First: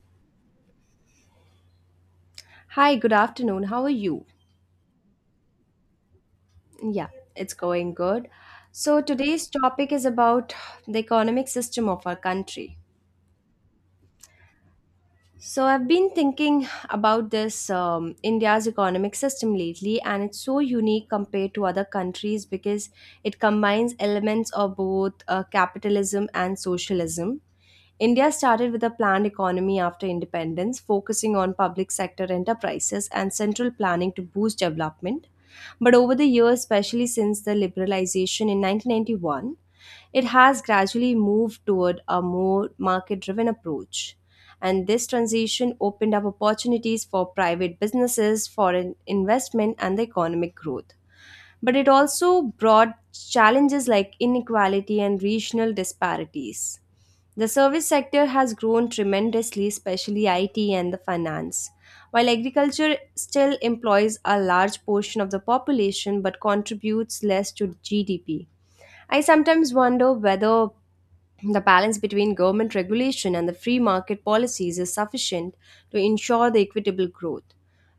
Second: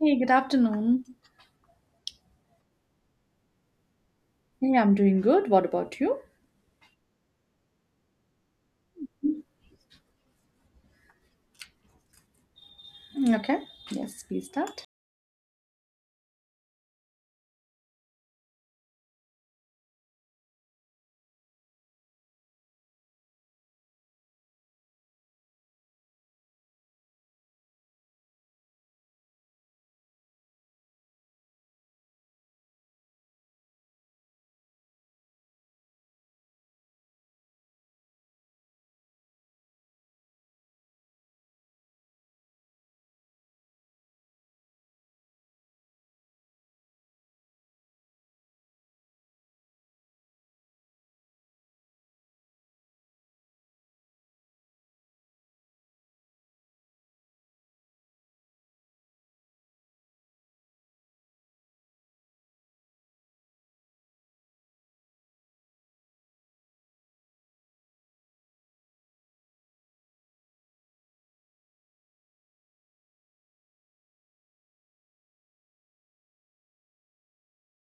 Hey, good afternoon. Hi, good afternoon. How are you? Hey, I'm doing good. What about you? Yeah, it's going good. So, today's topic is about the economic system of our country. Mm, okay. Yes, please start. So, I've been thinking about this India's economic system lately, and it's so unique compared to other countries because it combines elements of both capitalism and socialism. India started with a planned economy after independence, focusing on public sector enterprises and central planning to boost development. But over the years, especially since the liberalization in 1991, it has gradually moved toward a more market driven approach. And this transition opened up opportunities for private businesses, foreign investment, and the economic growth. But it also brought challenges like inequality and regional disparities. The service sector has grown tremendously, especially IT and the finance. While agriculture still employs a large portion of the population but contributes less to GDP, I sometimes wonder whether the balance between government regulation and the free market policies is sufficient to ensure the equitable growth.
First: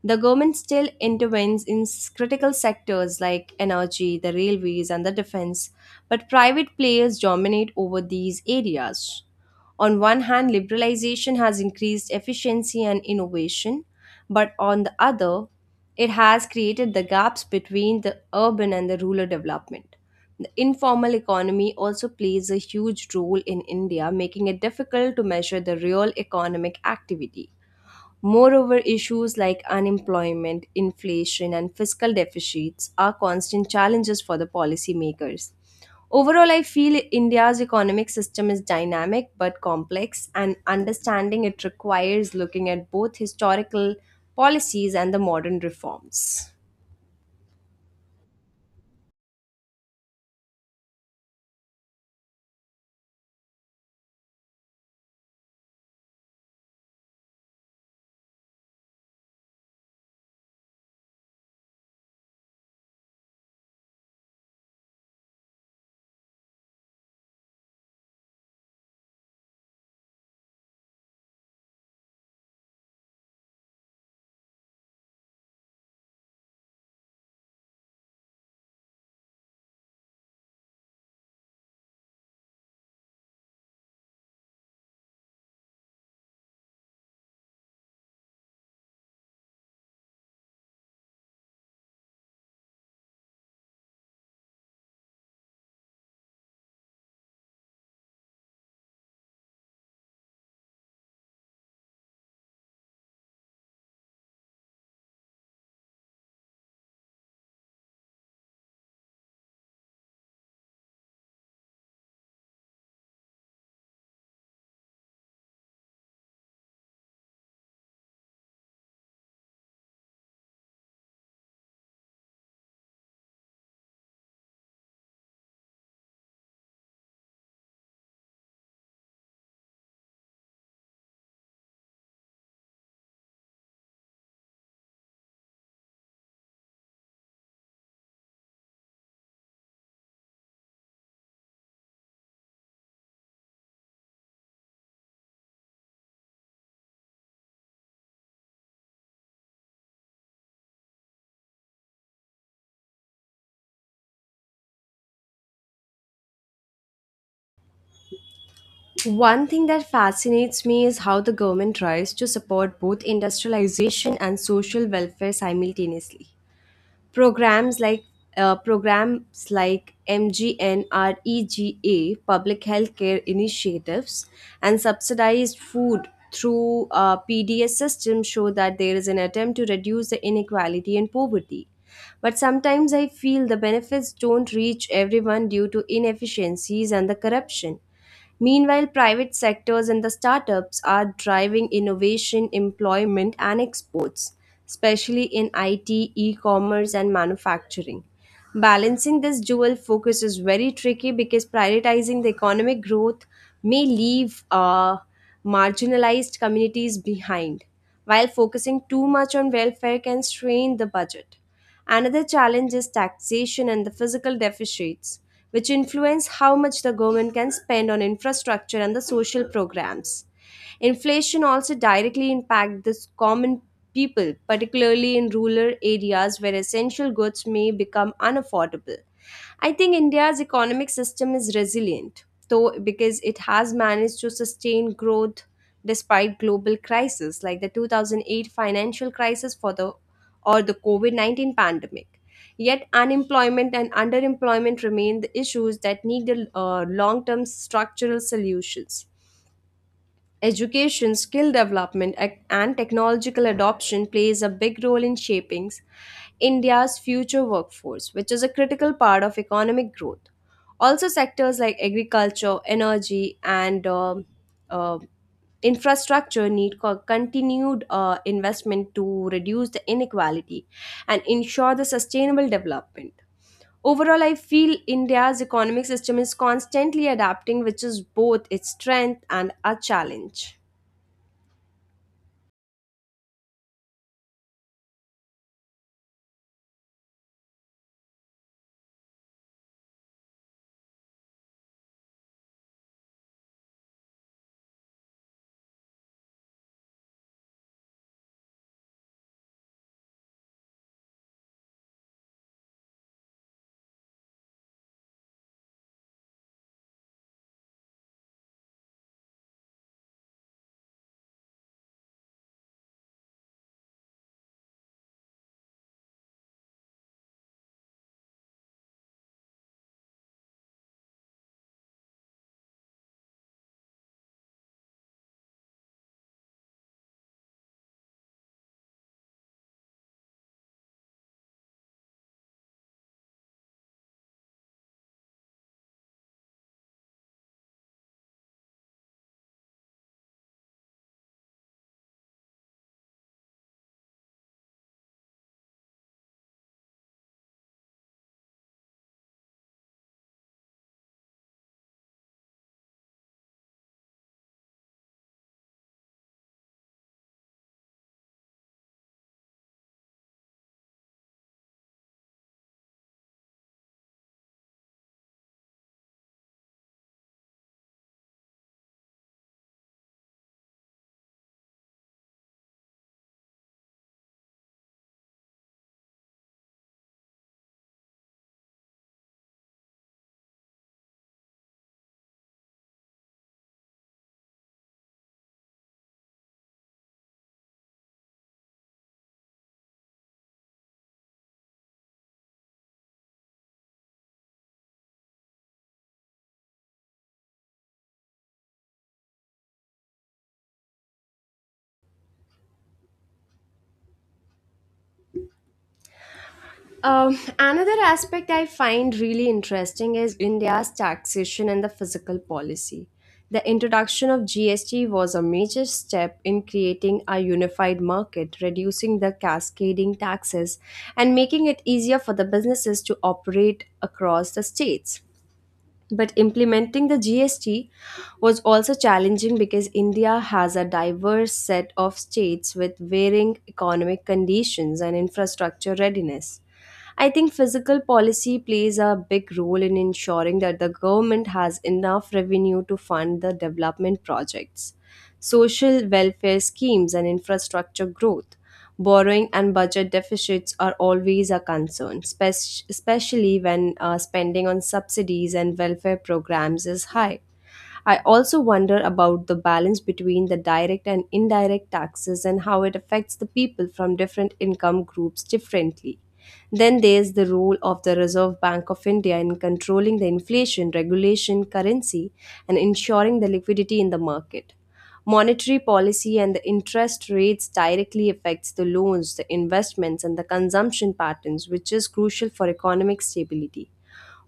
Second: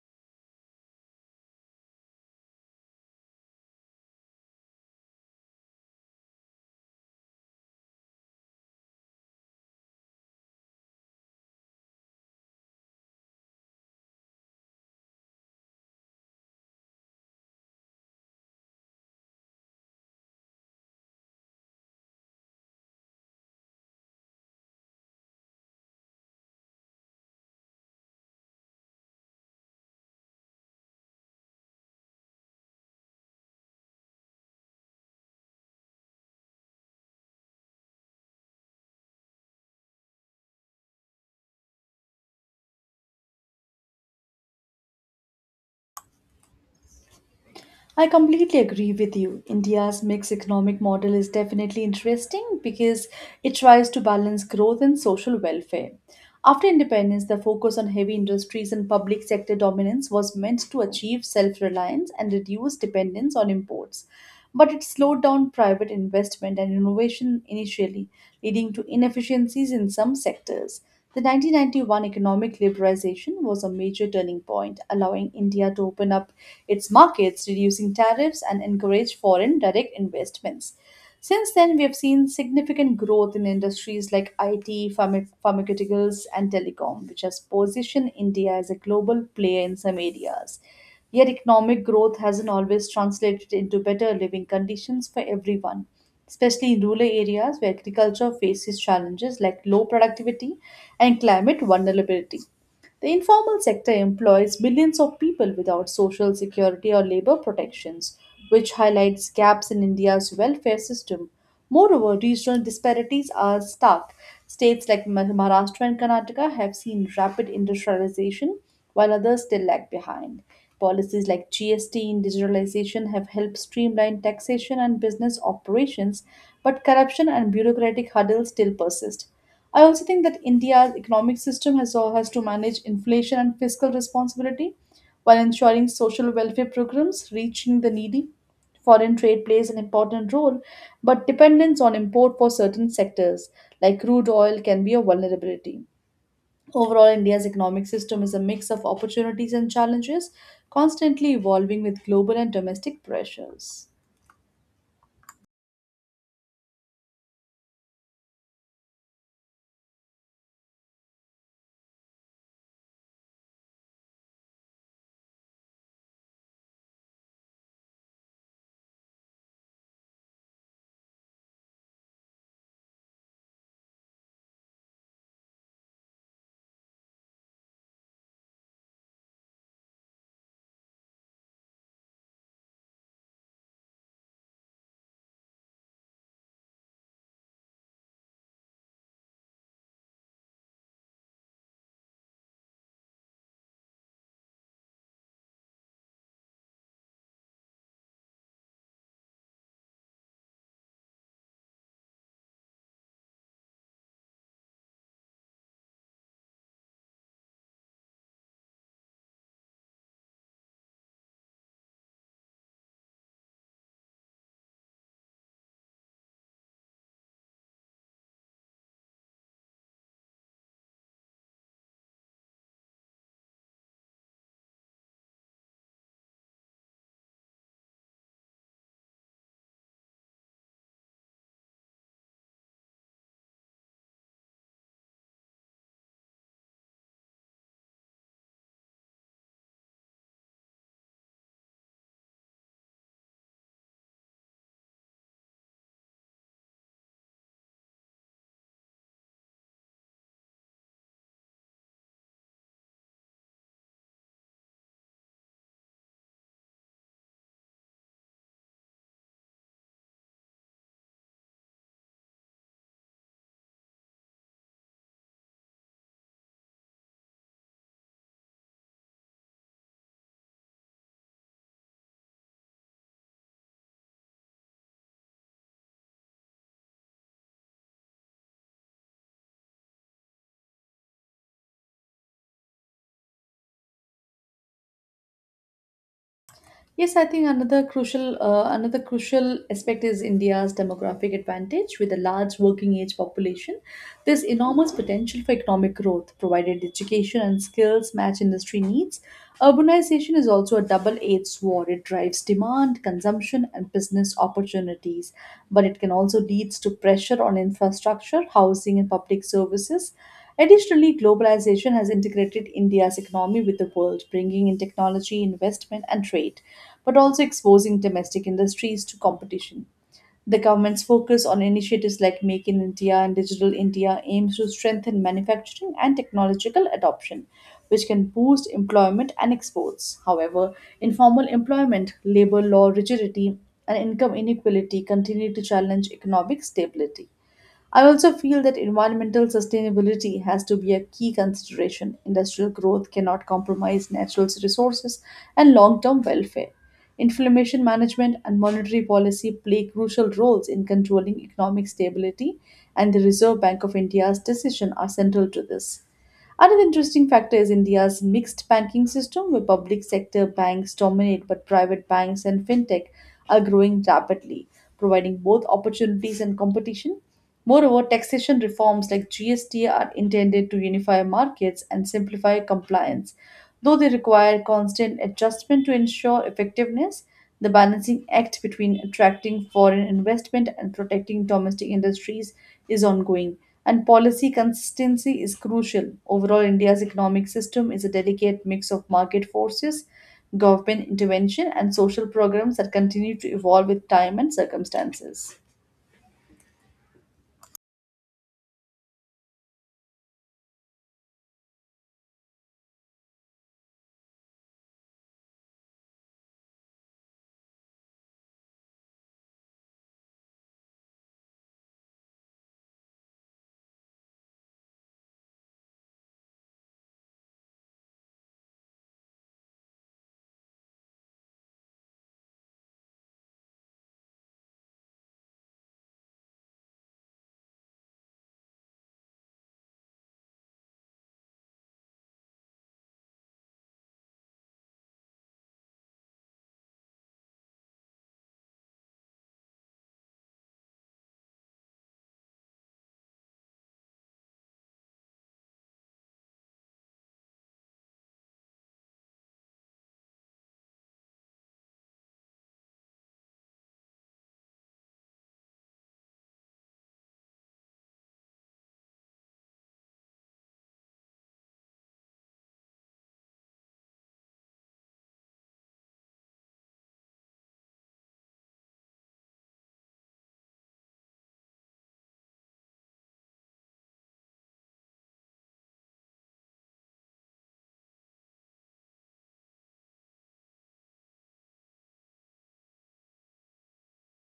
The government still intervenes in critical sectors like energy, the railways, and the defense, but private players dominate over these areas. On one hand, liberalization has increased efficiency and innovation, but on the other, it has created the gaps between the urban and the rural development. The informal economy also plays a huge role in India, making it difficult to measure the real economic activity. Moreover, issues like unemployment, inflation, and fiscal deficits are constant challenges for the policymakers. Overall, I feel India's economic system is dynamic but complex, and understanding it requires looking at both historical policies and the modern reforms. I completely agree with you. India's mixed economic model is definitely interesting because it tries to balance growth and social welfare. After independence, the focus on heavy industries and public sector dominance was meant to achieve self reliance and reduce dependence on imports. But it slowed down private investment and innovation initially, leading to inefficiencies in some sectors. The 1991 economic liberalization was a major turning point, allowing India to open up its markets, reducing tariffs, and encourage foreign direct investments. Since then, we have seen significant growth in industries like IT, pharmaceuticals, and telecom, which has positioned India as a global player in some areas. Yet, economic growth hasn't always translated into better living conditions for everyone, especially in rural areas where agriculture faces challenges like low productivity and climate vulnerability. The informal sector employs millions of people without social security or labor protections, which highlights gaps in India's welfare system. Moreover, regional disparities are stark. States like Maharashtra and Karnataka have seen rapid industrialization, while others still lag behind. Policies like GST and digitalization have helped streamline taxation and business operations, but corruption and bureaucratic hurdles still persist. I also think that India's economic system has to manage inflation and fiscal responsibility, while ensuring social welfare programs reaching the needy. Foreign trade plays an important role, but dependence on import for certain sectors, like crude oil, can be a vulnerability. Overall, India's economic system is a mix of opportunities and challenges, constantly evolving with global and domestic pressures. One thing that fascinates me is how the government tries to support both industrialization and social welfare simultaneously. Programs like programs like MGNREGA, public health care initiatives, and subsidized food through PDS system show that there is an attempt to reduce the inequality and poverty. But sometimes I feel the benefits don't reach everyone due to inefficiencies and the corruption. Meanwhile, private sectors and the startups are driving innovation, employment, and exports, especially in IT, e commerce, and manufacturing. Balancing this dual focus is very tricky because prioritizing the economic growth may leave marginalized communities behind, while focusing too much on welfare can strain the budget. Another challenge is taxation and the physical deficits, which influence how much the government can spend on infrastructure and the social programs. Inflation also directly impacts the common people, particularly in rural areas where essential goods may become unaffordable. I think India's economic system is resilient, though, because it has managed to sustain growth despite global crises like the 2008 financial crisis for the or the COVID 19 pandemic. Yet, unemployment and underemployment remain the issues that need long term structural solutions. Education, skill development, and technological adoption plays a big role in shaping India's future workforce, which is a critical part of economic growth. Also, sectors like agriculture, energy, and uh, infrastructure need continued investment to reduce the inequality and ensure the sustainable development. Overall, I feel India's economic system is constantly adapting, which is both its strength and a challenge. Yes, I think another crucial aspect is India's demographic advantage with a large working age population. There's enormous potential for economic growth provided education and skills match industry needs. Urbanization is also a double edged sword. It drives demand, consumption, and business opportunities, but it can also lead to pressure on infrastructure, housing, and public services. Additionally, globalization has integrated India's economy with the world, bringing in technology, investment, and trade, but also exposing domestic industries to competition. The government's focus on initiatives like Make in India and Digital India aims to strengthen manufacturing and technological adoption, which can boost employment and exports. However, informal employment, labor law rigidity, and income inequality continue to challenge economic stability. I also feel that environmental sustainability has to be a key consideration. Industrial growth cannot compromise natural resources and long term welfare. Inflammation management and monetary policy play crucial roles in controlling economic stability, and the Reserve Bank of India's decision are central to this. Another interesting factor is India's mixed banking system, where public sector banks dominate, but private banks and fintech are growing rapidly, providing both opportunities and competition. Moreover, taxation reforms like GST are intended to unify markets and simplify compliance. Though they require constant adjustment to ensure effectiveness, the balancing act between attracting foreign investment and protecting domestic industries is ongoing and policy consistency is crucial. Overall, India's economic system is a delicate mix of market forces, government intervention, and social programs that continue to evolve with time and circumstances. Another aspect I find really interesting is India's taxation and the fiscal policy. The introduction of GST was a major step in creating a unified market, reducing the cascading taxes, and making it easier for the businesses to operate across the states. But implementing the GST was also challenging because India has a diverse set of states with varying economic conditions and infrastructure readiness. I think fiscal policy plays a big role in ensuring that the government has enough revenue to fund the development projects, social welfare schemes, and infrastructure growth. Borrowing and budget deficits are always a concern, especially when spending on subsidies and welfare programs is high. I also wonder about the balance between the direct and indirect taxes and how it affects the people from different income groups differently. Then there's the role of the Reserve Bank of India in controlling the inflation, regulation, currency, and ensuring the liquidity in the market. Monetary policy and the interest rates directly affects the loans, the investments, and the consumption patterns, which is crucial for economic stability.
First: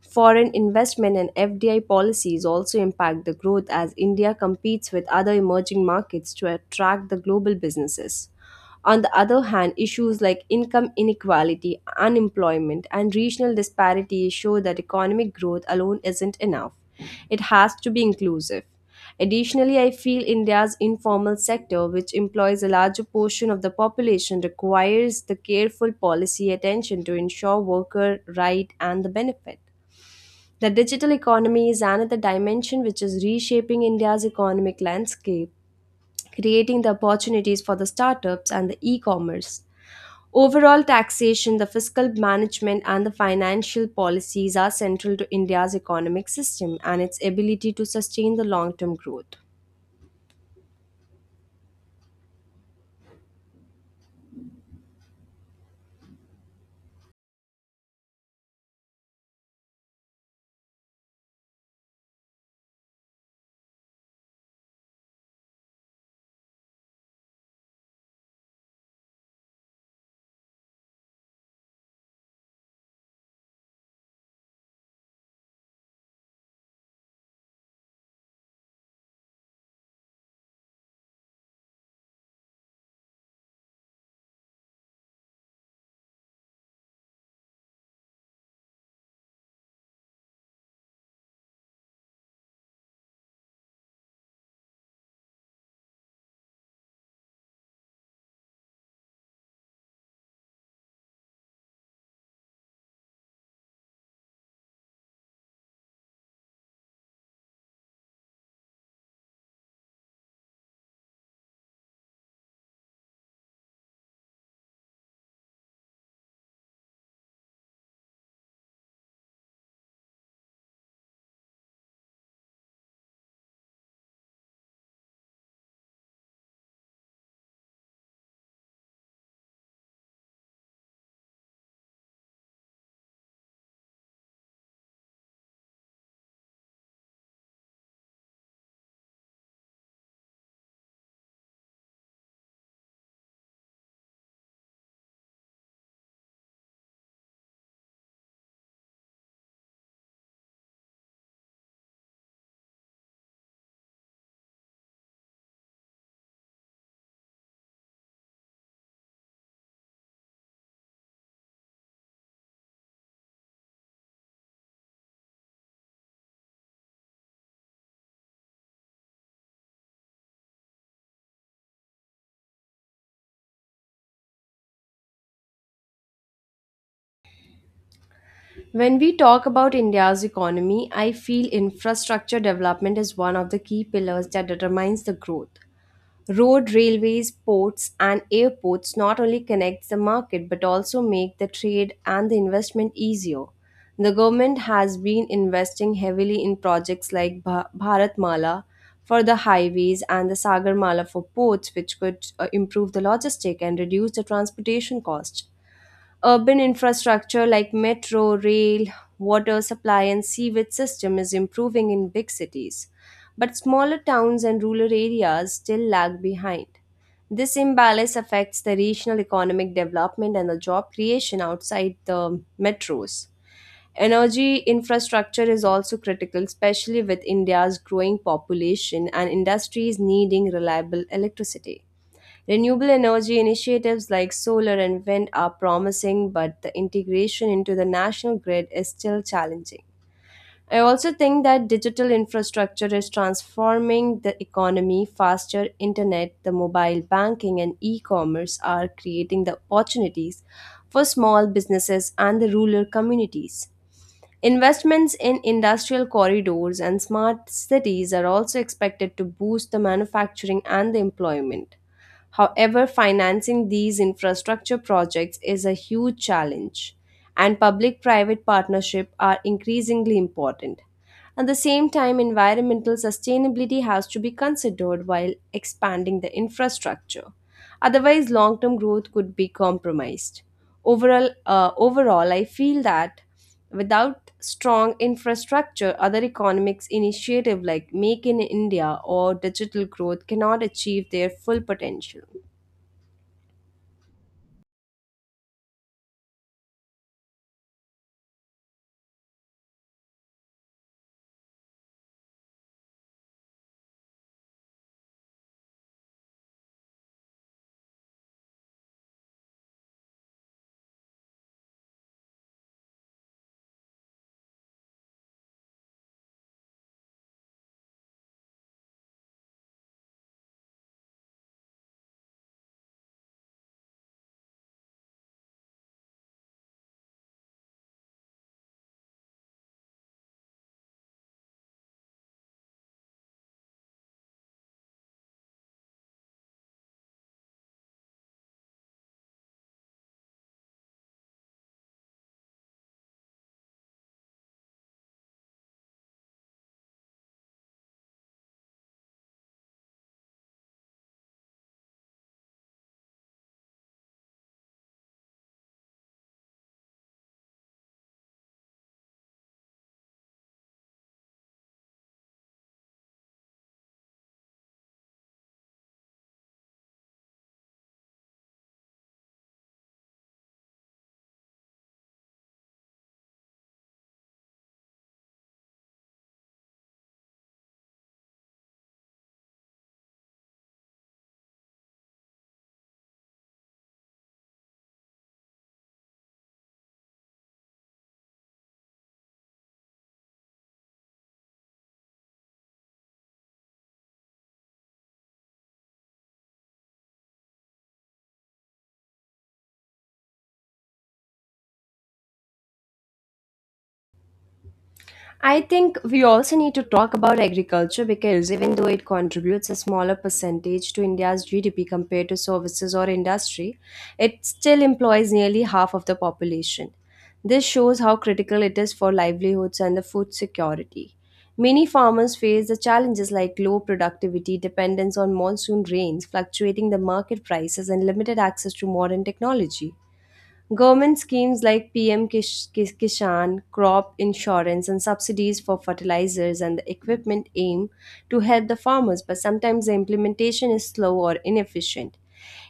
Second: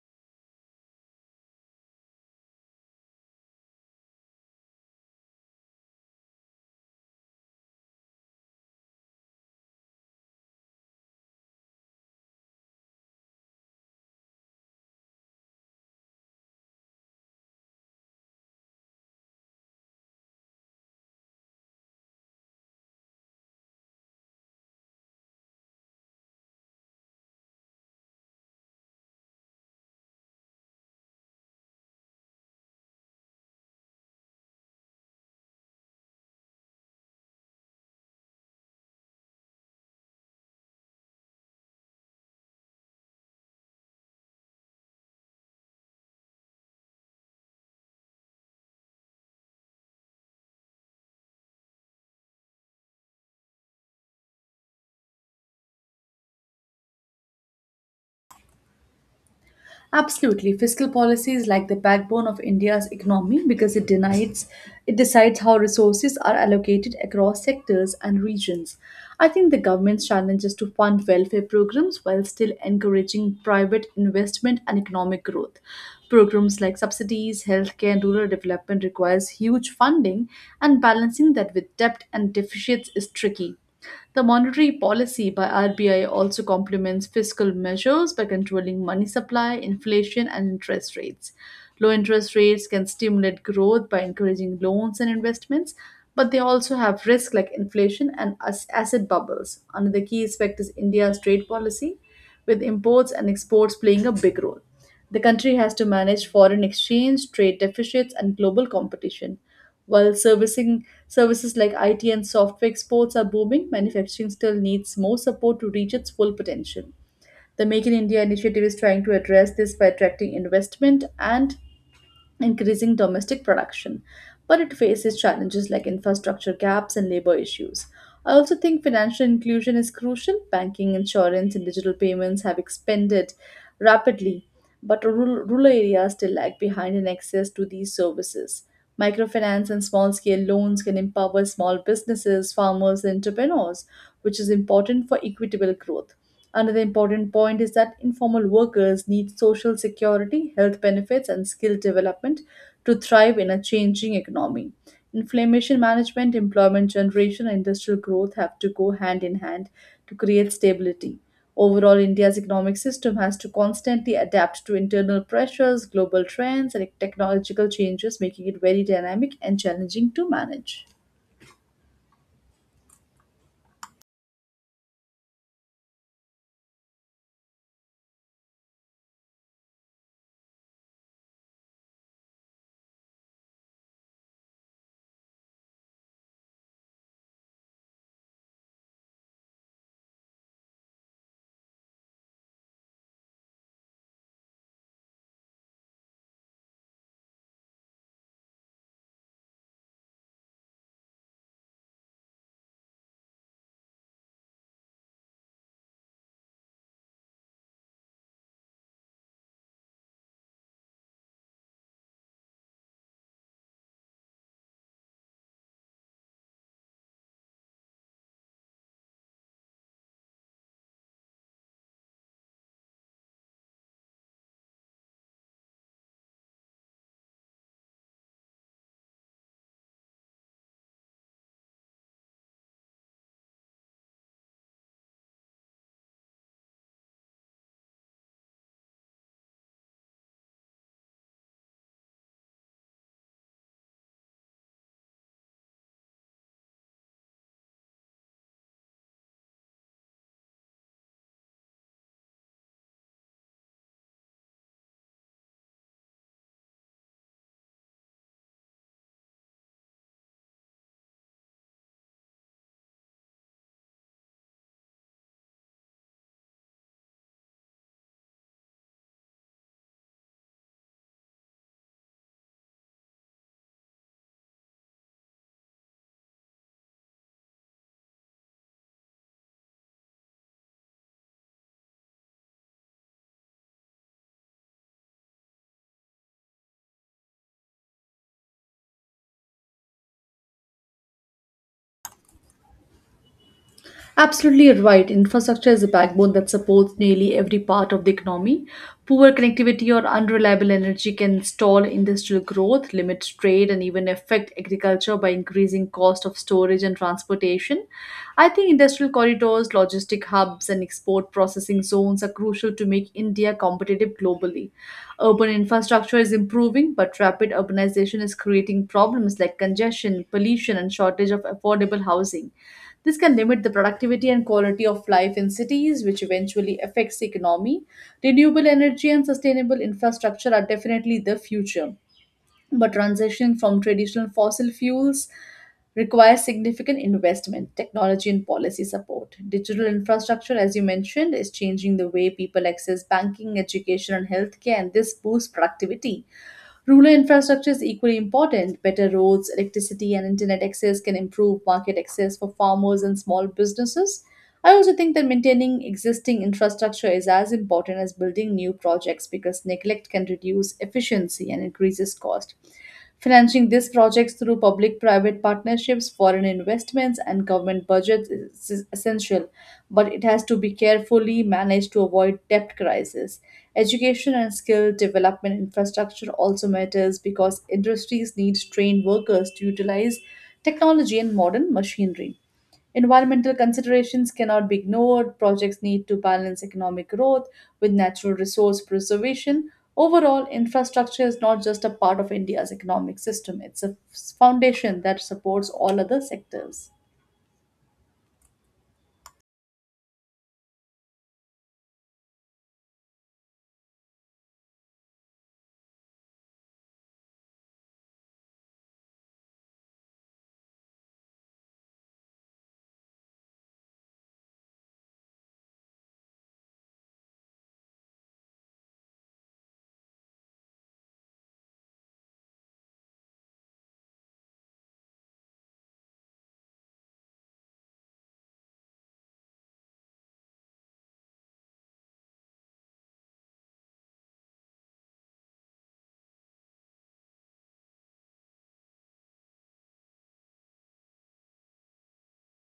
Foreign investment and FDI policies also impact the growth as India competes with other emerging markets to attract the global businesses. On the other hand, issues like income inequality, unemployment, and regional disparities show that economic growth alone isn't enough. It has to be inclusive. Additionally, I feel India's informal sector, which employs a larger portion of the population, requires the careful policy attention to ensure worker right and the benefit. The digital economy is another dimension which is reshaping India's economic landscape, creating the opportunities for the startups and the e commerce. Overall, taxation, the fiscal management, and the financial policies are central to India's economic system and its ability to sustain the long term growth. Absolutely. Fiscal policy is like the backbone of India's economy because it decides how resources are allocated across sectors and regions. I think the government's challenge is to fund welfare programs while still encouraging private investment and economic growth. Programs like subsidies, healthcare, and rural development requires huge funding, and balancing that with debt and deficits is tricky. The monetary policy by RBI also complements fiscal measures by controlling money supply, inflation, and interest rates. Low interest rates can stimulate growth by encouraging loans and investments, but they also have risks like inflation and asset bubbles. Another key aspect is India's trade policy with imports and exports playing a big role. The country has to manage foreign exchange, trade deficits, and global competition. While servicing services like IT and software exports are booming, manufacturing still needs more support to reach its full potential. The Make in India initiative is trying to address this by attracting investment and increasing domestic production, but it faces challenges like infrastructure gaps and labor issues. I also think financial inclusion is crucial. Banking, insurance, and digital payments have expanded rapidly, but rural areas still lag behind in access to these services. Microfinance and small scale loans can empower small businesses, farmers, and entrepreneurs, which is important for equitable growth. Another important point is that informal workers need social security, health benefits, and skill development to thrive in a changing economy. Inflammation management, employment generation, and industrial growth have to go hand in hand to create stability. Overall, India's economic system has to constantly adapt to internal pressures, global trends, and technological changes, making it very dynamic and challenging to manage. When we talk about India's economy, I feel infrastructure development is one of the key pillars that determines the growth. Road, railways, ports, and airports not only connect the market but also make the trade and the investment easier. The government has been investing heavily in projects like Bharatmala for the highways and the Sagarmala for ports, which could improve the logistic and reduce the transportation cost. Urban infrastructure like metro, rail, water supply, and sewage system is improving in big cities. But smaller towns and rural areas still lag behind. This imbalance affects the regional economic development and the job creation outside the metros. Energy infrastructure is also critical, especially with India's growing population and industries needing reliable electricity. Renewable energy initiatives like solar and wind are promising, but the integration into the national grid is still challenging. I also think that digital infrastructure is transforming the economy faster. Internet, the mobile banking, and e commerce are creating the opportunities for small businesses and the rural communities. Investments in industrial corridors and smart cities are also expected to boost the manufacturing and the employment. However, financing these infrastructure projects is a huge challenge, and public private partnerships are increasingly important. At the same time, environmental sustainability has to be considered while expanding the infrastructure. Otherwise, long term growth could be compromised. Overall, I feel that without strong infrastructure, other economics initiative like Make in India or digital growth cannot achieve their full potential. Absolutely right. Infrastructure is a backbone that supports nearly every part of the economy. Poor connectivity or unreliable energy can stall industrial growth, limit trade, and even affect agriculture by increasing cost of storage and transportation. I think industrial corridors, logistic hubs, and export processing zones are crucial to make India competitive globally. Urban infrastructure is improving, but rapid urbanization is creating problems like congestion, pollution, and shortage of affordable housing. This can limit the productivity and quality of life in cities, which eventually affects the economy. Renewable energy and sustainable infrastructure are definitely the future, but transitioning from traditional fossil fuels requires significant investment, technology, and policy support. Digital infrastructure, as you mentioned, is changing the way people access banking, education, and healthcare, and this boosts productivity. Rural infrastructure is equally important. Better roads, electricity, and internet access can improve market access for farmers and small businesses. I also think that maintaining existing infrastructure is as important as building new projects because neglect can reduce efficiency and increases cost. Financing these projects through public private partnerships, foreign investments, and government budgets is essential, but it has to be carefully managed to avoid debt crisis. Education and skill development infrastructure also matters because industries need trained workers to utilize technology and modern machinery. Environmental considerations cannot be ignored. Projects need to balance economic growth with natural resource preservation. Overall, infrastructure is not just a part of India's economic system, it's a foundation that supports all other sectors. I think we also need to talk about agriculture because even though it contributes a smaller percentage to India's GDP compared to services or industry, it still employs nearly half of the population. This shows how critical it is for livelihoods and the food security. Many farmers face the challenges like low productivity, dependence on monsoon rains, fluctuating the market prices, and limited access to modern technology. Government schemes like PM Kishan, crop insurance, and subsidies for fertilizers and the equipment aim to help the farmers, but sometimes the implementation is slow or inefficient.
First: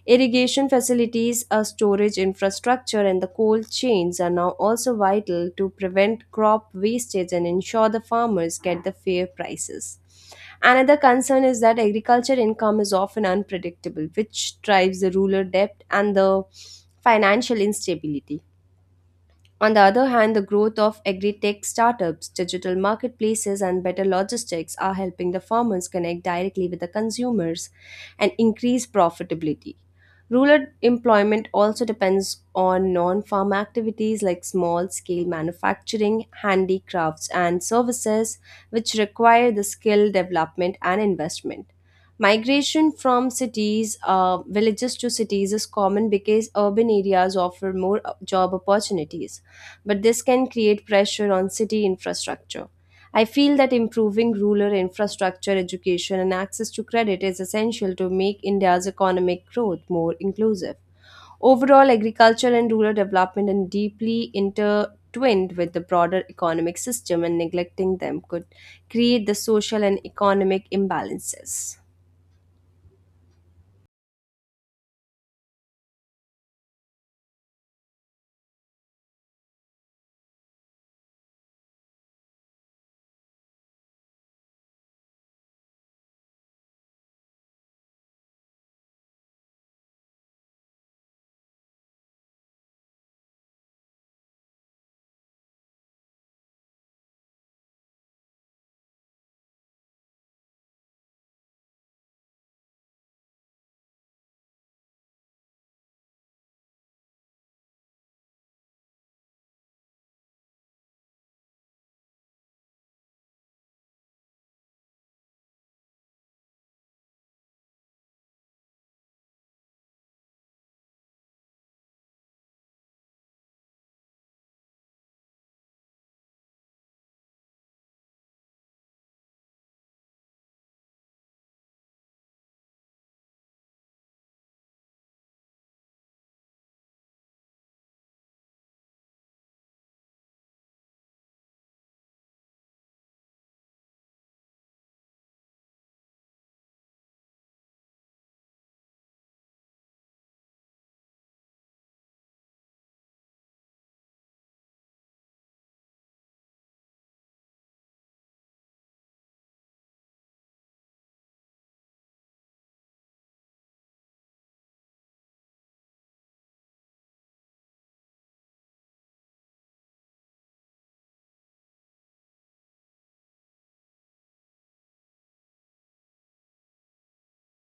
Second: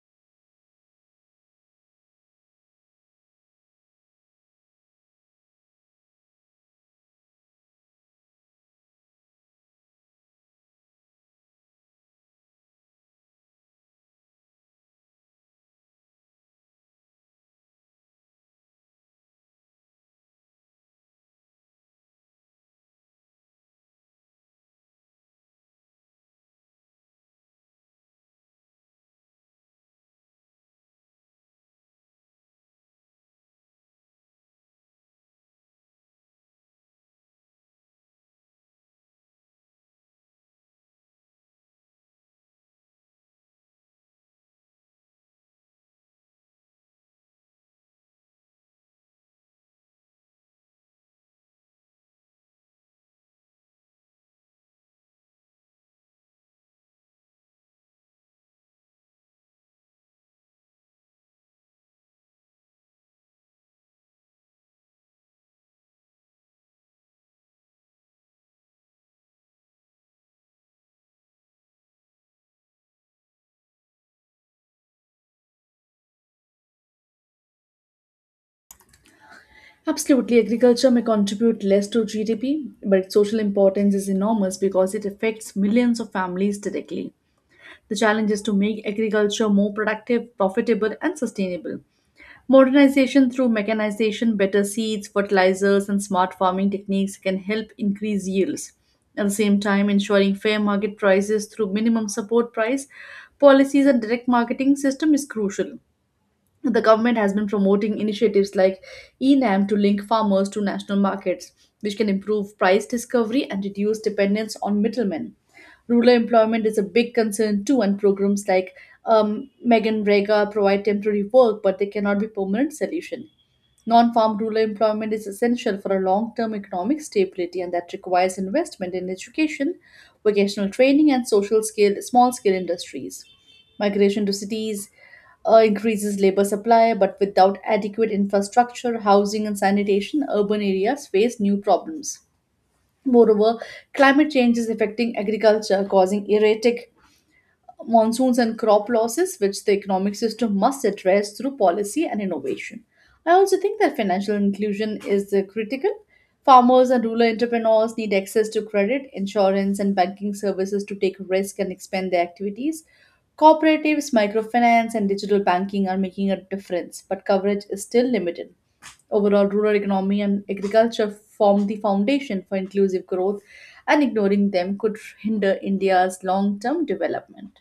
Irrigation facilities, a storage infrastructure, and the cold chains are now also vital to prevent crop wastage and ensure the farmers get the fair prices. Another concern is that agriculture income is often unpredictable, which drives the rural debt and the financial instability. On the other hand, the growth of agri-tech startups, digital marketplaces, and better logistics are helping the farmers connect directly with the consumers and increase profitability. Rural employment also depends on non farm activities like small scale manufacturing, handicrafts, and services, which require the skill development and investment. Migration from villages to cities is common because urban areas offer more job opportunities, but this can create pressure on city infrastructure. I feel that improving rural infrastructure, education, and access to credit is essential to make India's economic growth more inclusive. Overall, agriculture and rural development are deeply intertwined with the broader economic system, and neglecting them could create the social and economic imbalances. Absolutely, agriculture may contribute less to GDP, but its social importance is enormous because it affects millions of families directly. The challenge is to make agriculture more productive, profitable, and sustainable. Modernization through mechanization, better seeds, fertilizers, and smart farming techniques can help increase yields. At the same time, ensuring fair market prices through minimum support price policies and direct marketing system is crucial. The government has been promoting initiatives like ENAM to link farmers to national markets, which can improve price discovery and reduce dependence on middlemen. Rural employment is a big concern too, and programs like Megan Rega provide temporary work, but they cannot be permanent solution. Non farm rural employment is essential for a long term economic stability, and that requires investment in education, vocational training, and small scale industries. Migration to cities increases labor supply, but without adequate infrastructure, housing, and sanitation, urban areas face new problems. Moreover, climate change is affecting agriculture, causing erratic monsoons and crop losses, which the economic system must address through policy and innovation. I also think that financial inclusion is critical. Farmers and rural entrepreneurs need access to credit, insurance, and banking services to take risk and expand their activities. Cooperatives, microfinance, and digital banking are making a difference, but coverage is still limited. Overall, rural economy and agriculture form the foundation for inclusive growth, and ignoring them could hinder India's long term development.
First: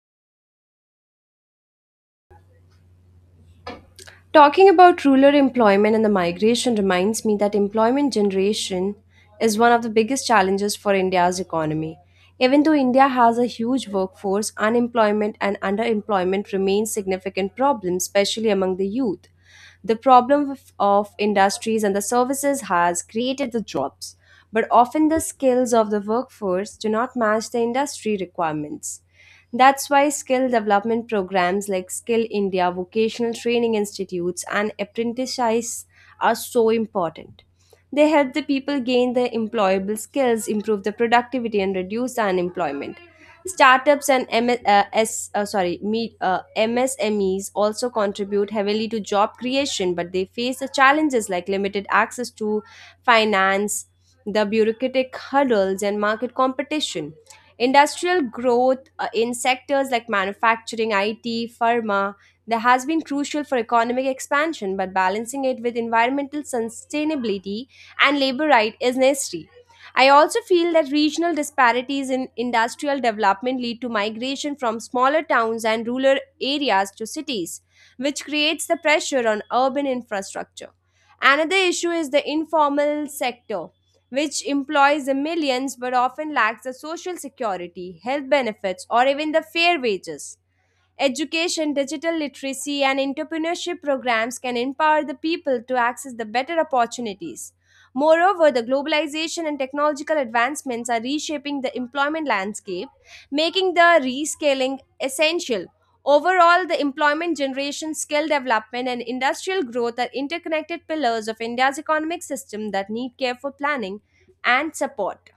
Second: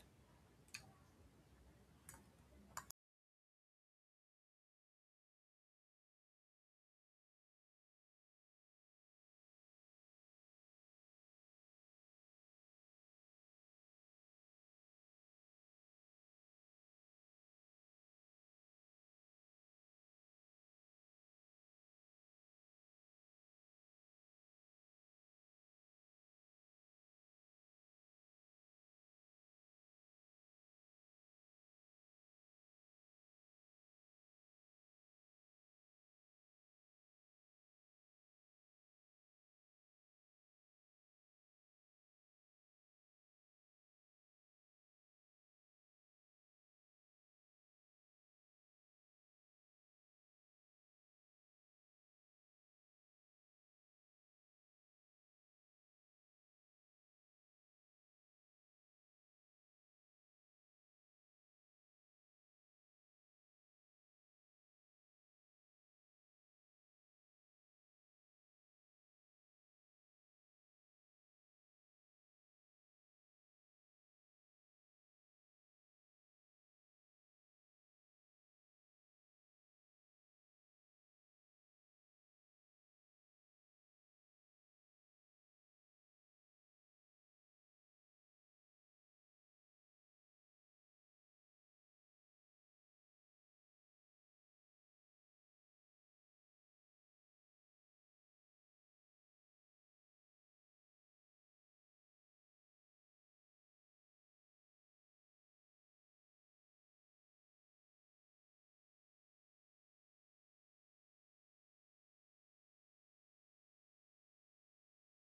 Talking about rural employment and the migration reminds me that employment generation is one of the biggest challenges for India's economy. Even though India has a huge workforce, unemployment and underemployment remain significant problems, especially among the youth. The problem of industries and the services has created the jobs, but often the skills of the workforce do not match the industry requirements. That's why skill development programs like Skill India, vocational training institutes, and apprenticeships are so important. They help the people gain their employable skills, improve the productivity, and reduce the unemployment. Startups and MS, uh, S, uh, sorry, me, uh, MSMEs also contribute heavily to job creation, but they face the challenges like limited access to finance, the bureaucratic hurdles, and market competition. Industrial growth in sectors like manufacturing, IT, pharma, that has been crucial for economic expansion, but balancing it with environmental sustainability and labor right is necessary. I also feel that regional disparities in industrial development lead to migration from smaller towns and rural areas to cities, which creates the pressure on urban infrastructure. Another issue is the informal sector, which employs the millions but often lacks the social security, health benefits, or even the fair wages. Education, digital literacy, and entrepreneurship programs can empower the people to access the better opportunities. Moreover, the globalization and technological advancements are reshaping the employment landscape, making the rescaling essential. Overall, the employment generation, skill development, and industrial growth are interconnected pillars of India's economic system that need careful planning and support.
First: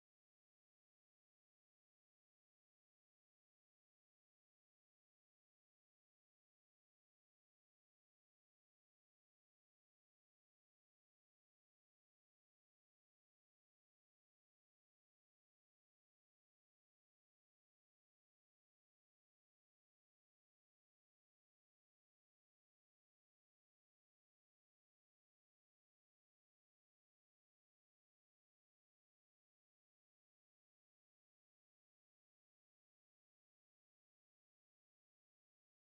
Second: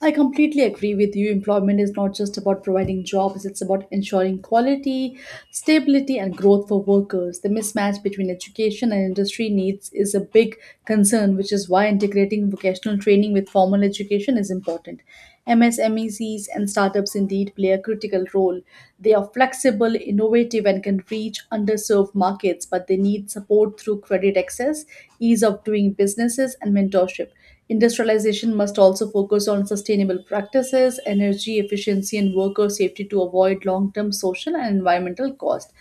I completely agree with you. Employment is not just about providing jobs, it's about ensuring quality, stability, and growth for workers. The mismatch between education and industry needs is a big concern, which is why integrating vocational training with formal education is important. MSMECs and startups indeed play a critical role. They are flexible, innovative, and can reach underserved markets, but they need support through credit access, ease of doing businesses, and mentorship. Industrialization must also focus on sustainable practices, energy efficiency, and worker safety to avoid long term social and environmental cost.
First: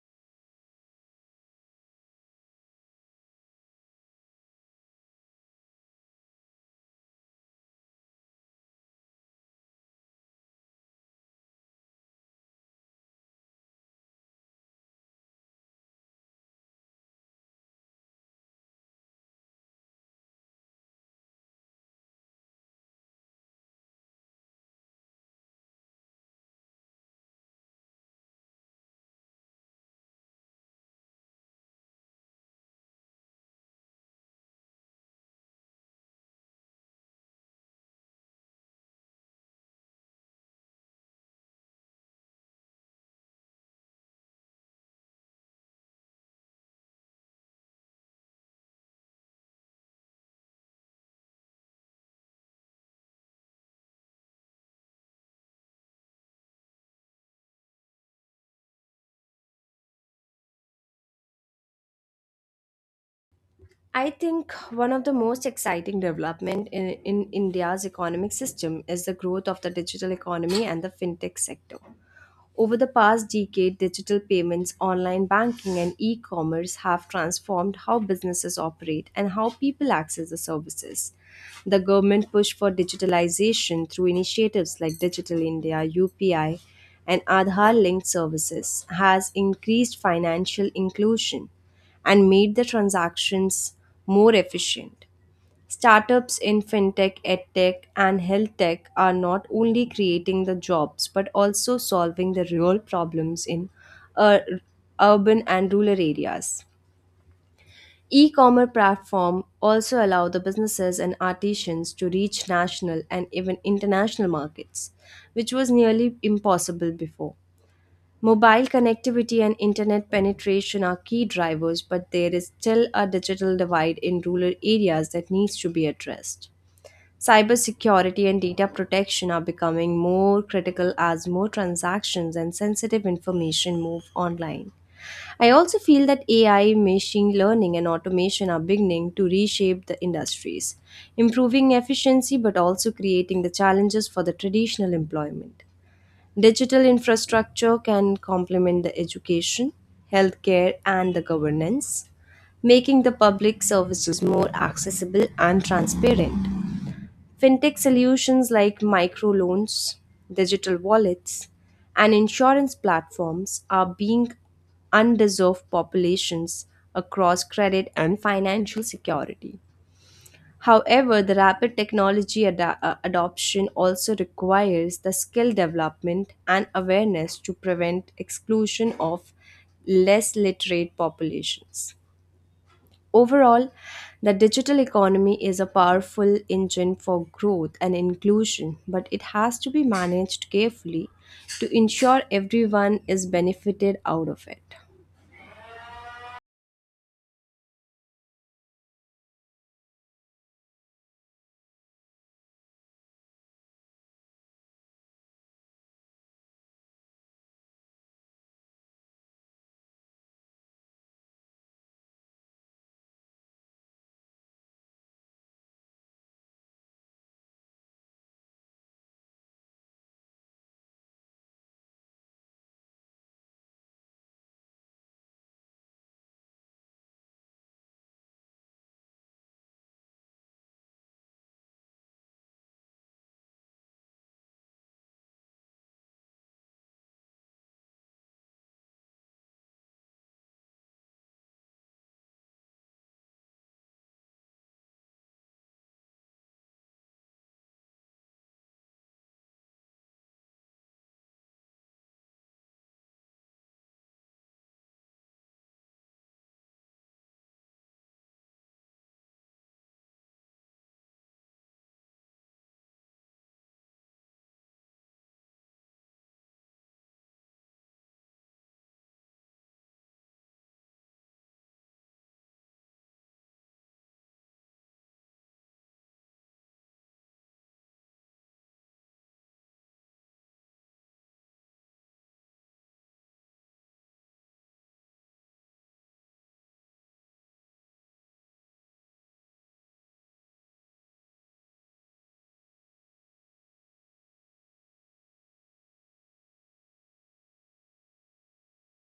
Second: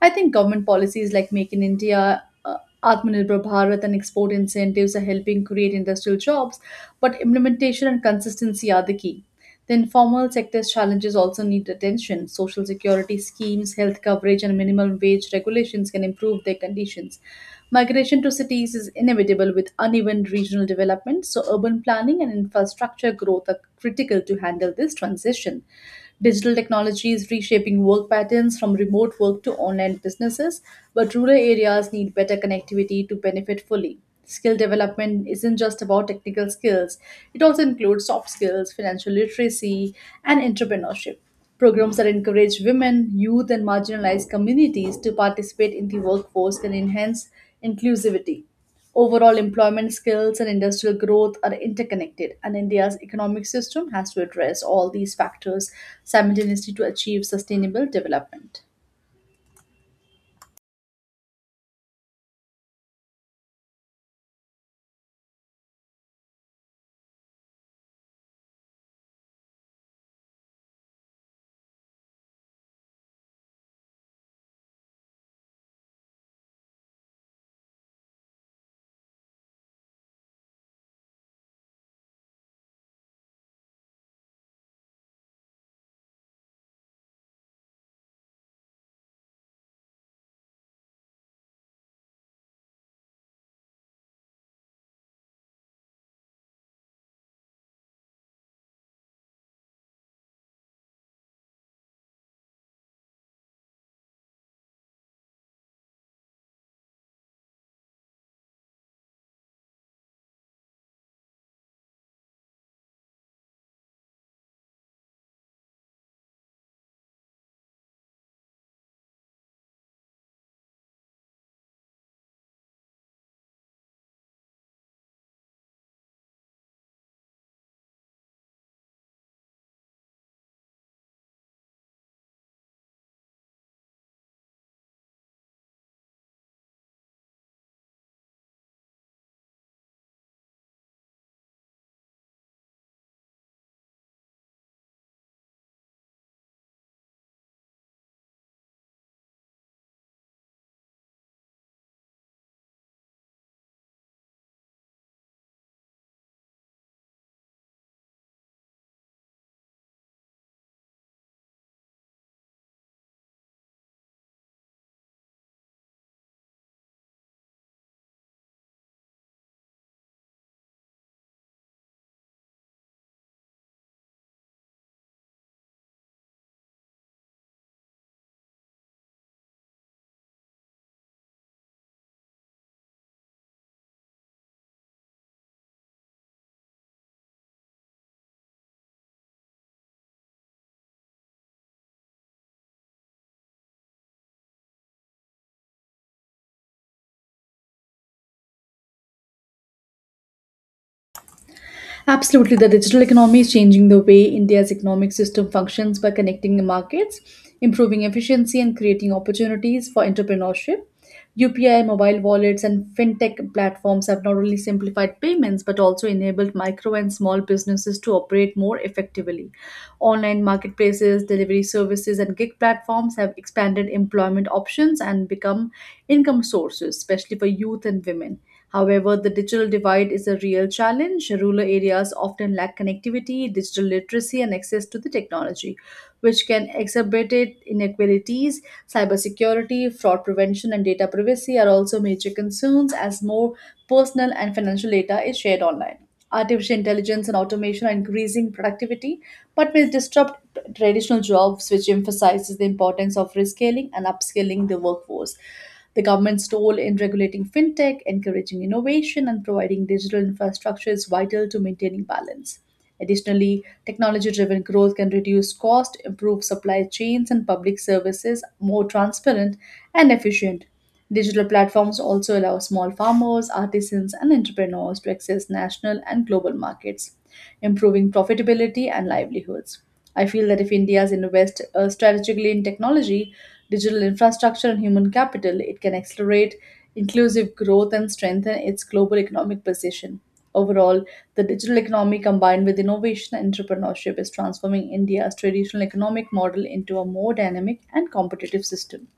I think government policies like Make in India, Atmanirbhar Bharat, and export incentives are helping create industrial jobs, but implementation and consistency are the key. The informal sector's challenges also need attention. Social security schemes, health coverage, and minimum wage regulations can improve their conditions. Migration to cities is inevitable with uneven regional development, so urban planning and infrastructure growth are critical to handle this transition. Digital technology is reshaping work patterns from remote work to online businesses, but rural areas need better connectivity to benefit fully. Skill development isn't just about technical skills, it also includes soft skills, financial literacy, and entrepreneurship. Programs that encourage women, youth, and marginalized communities to participate in the workforce can enhance inclusivity. Overall, employment skills and industrial growth are interconnected, and India's economic system has to address all these factors simultaneously to achieve sustainable development. I think one of the most exciting development in India's economic system is the growth of the digital economy and the fintech sector. Over the past decade, digital payments, online banking, and e commerce have transformed how businesses operate and how people access the services. The government push for digitalization through initiatives like Digital India, UPI, and Aadhaar linked services has increased financial inclusion and made the transactions more efficient. Startups in fintech, edtech, and health tech are not only creating the jobs but also solving the real problems in uh, urban and rural areas. E-commerce platform also allow the businesses and artisans to reach national and even international markets, which was nearly impossible before. Mobile connectivity and internet penetration are key drivers, but there is still a digital divide in rural areas that needs to be addressed. Cybersecurity and data protection are becoming more critical as more transactions and sensitive information move online. I also feel that AI, machine learning, and automation are beginning to reshape the industries, improving efficiency but also creating the challenges for the traditional employment. Digital infrastructure can complement the education, healthcare, and the governance, making the public services more accessible and transparent. Fintech solutions like microloans, digital wallets, and insurance platforms are being underserved populations across credit and financial security. However, the rapid technology adoption also requires the skill development and awareness to prevent exclusion of less literate populations. Overall, the digital economy is a powerful engine for growth and inclusion, but it has to be managed carefully to ensure everyone is benefited out of it. Absolutely, the digital economy is changing the way India's economic system functions by connecting the markets, improving efficiency, and creating opportunities for entrepreneurship. UPI, mobile wallets, and fintech platforms have not only simplified payments but also enabled micro and small businesses to operate more effectively. Online marketplaces, delivery services, and gig platforms have expanded employment options and become income sources, especially for youth and women. However, the digital divide is a real challenge. Rural areas often lack connectivity, digital literacy, and access to the technology, which can exacerbate inequalities. Cybersecurity, fraud prevention, and data privacy are also major concerns as more personal and financial data is shared online. Artificial intelligence and automation are increasing productivity, but may disrupt traditional jobs, which emphasizes the importance of reskilling and upskilling the workforce. The government's role in regulating fintech, encouraging innovation, and providing digital infrastructure is vital to maintaining balance. Additionally, technology driven growth can reduce cost, improve supply chains, and public services more transparent and efficient. Digital platforms also allow small farmers, artisans, and entrepreneurs to access national and global markets, improving profitability and livelihoods. I feel that if India invests strategically in technology, digital infrastructure, and human capital, it can accelerate inclusive growth and strengthen its global economic position. Overall, the digital economy combined with innovation and entrepreneurship is transforming India's traditional economic model into a more dynamic and competitive system.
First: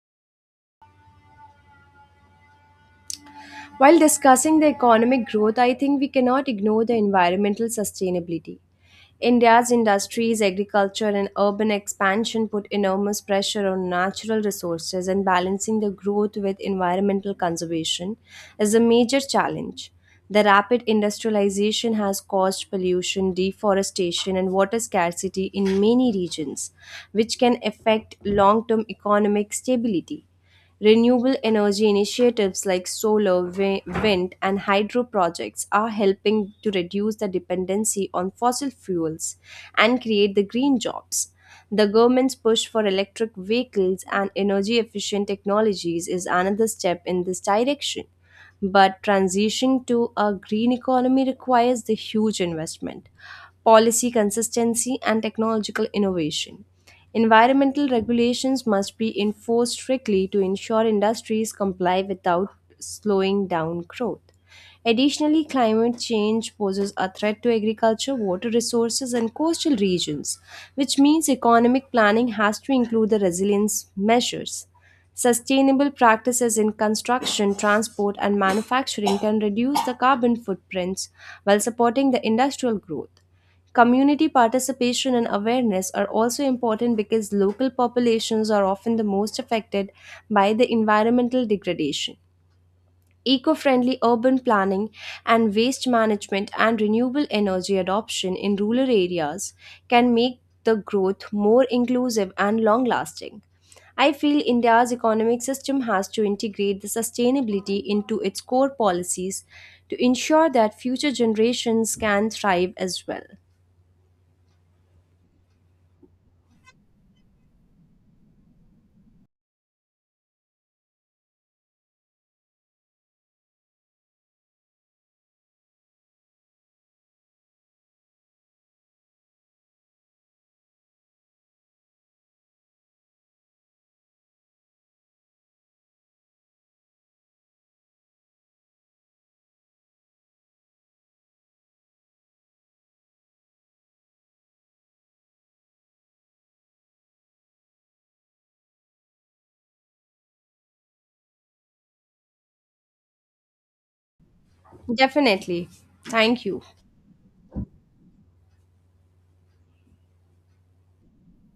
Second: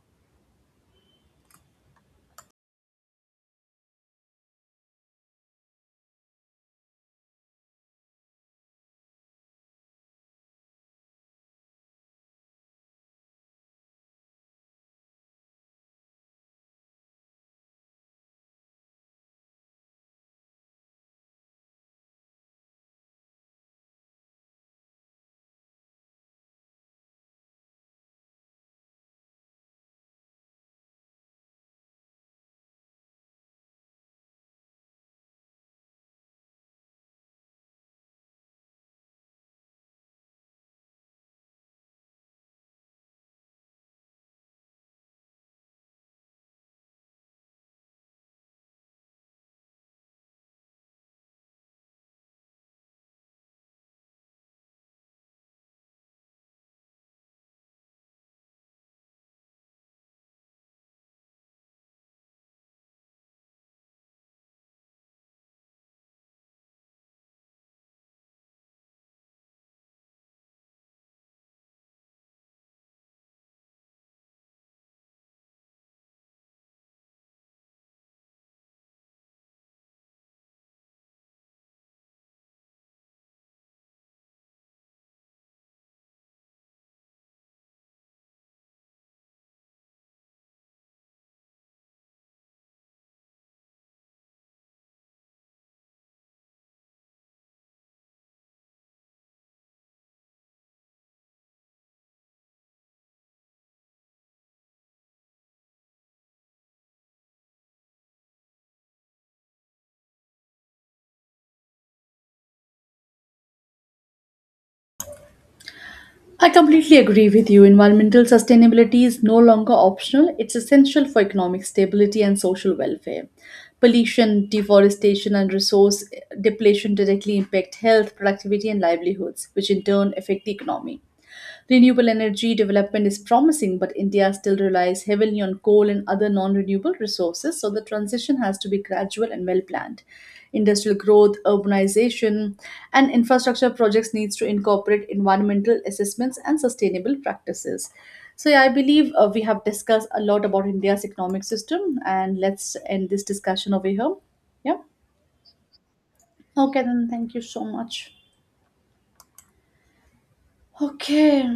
While discussing the economic growth, I think we cannot ignore the environmental sustainability. India's industries, agriculture, and urban expansion put enormous pressure on natural resources, and balancing the growth with environmental conservation is a major challenge. The rapid industrialization has caused pollution, deforestation, and water scarcity in many regions, which can affect long term economic stability. Renewable energy initiatives like solar, wind, and hydro projects are helping to reduce the dependency on fossil fuels and create the green jobs. The government's push for electric vehicles and energy efficient technologies is another step in this direction. But transitioning to a green economy requires the huge investment, policy consistency, and technological innovation. Environmental regulations must be enforced strictly to ensure industries comply without slowing down growth. Additionally, climate change poses a threat to agriculture, water resources, and coastal regions, which means economic planning has to include the resilience measures. Sustainable practices in construction, transport, and manufacturing can reduce the carbon footprints while supporting the industrial growth. Community participation and awareness are also important because local populations are often the most affected by the environmental degradation eco friendly urban planning and waste management and renewable energy adoption in rural areas can make the growth more inclusive and long lasting. I feel India's economic system has to integrate the sustainability into its core policies to ensure that future generations can thrive as well. I completely agree with you. Environmental sustainability is no longer optional, it's essential for economic stability and social welfare. Pollution, deforestation, and resource depletion directly impact health, productivity, and livelihoods, which in turn affect the economy. Renewable energy development is promising, but India still relies heavily on coal and other non renewable resources, so the transition has to be gradual and well planned. Industrial growth, urbanization, and infrastructure projects needs to incorporate environmental assessments and sustainable practices. So, yeah, I believe we have discussed a lot about India's economic system, and let's end this discussion over here. Yeah. Definitely. Thank you. Okay, then thank you so much. Okay.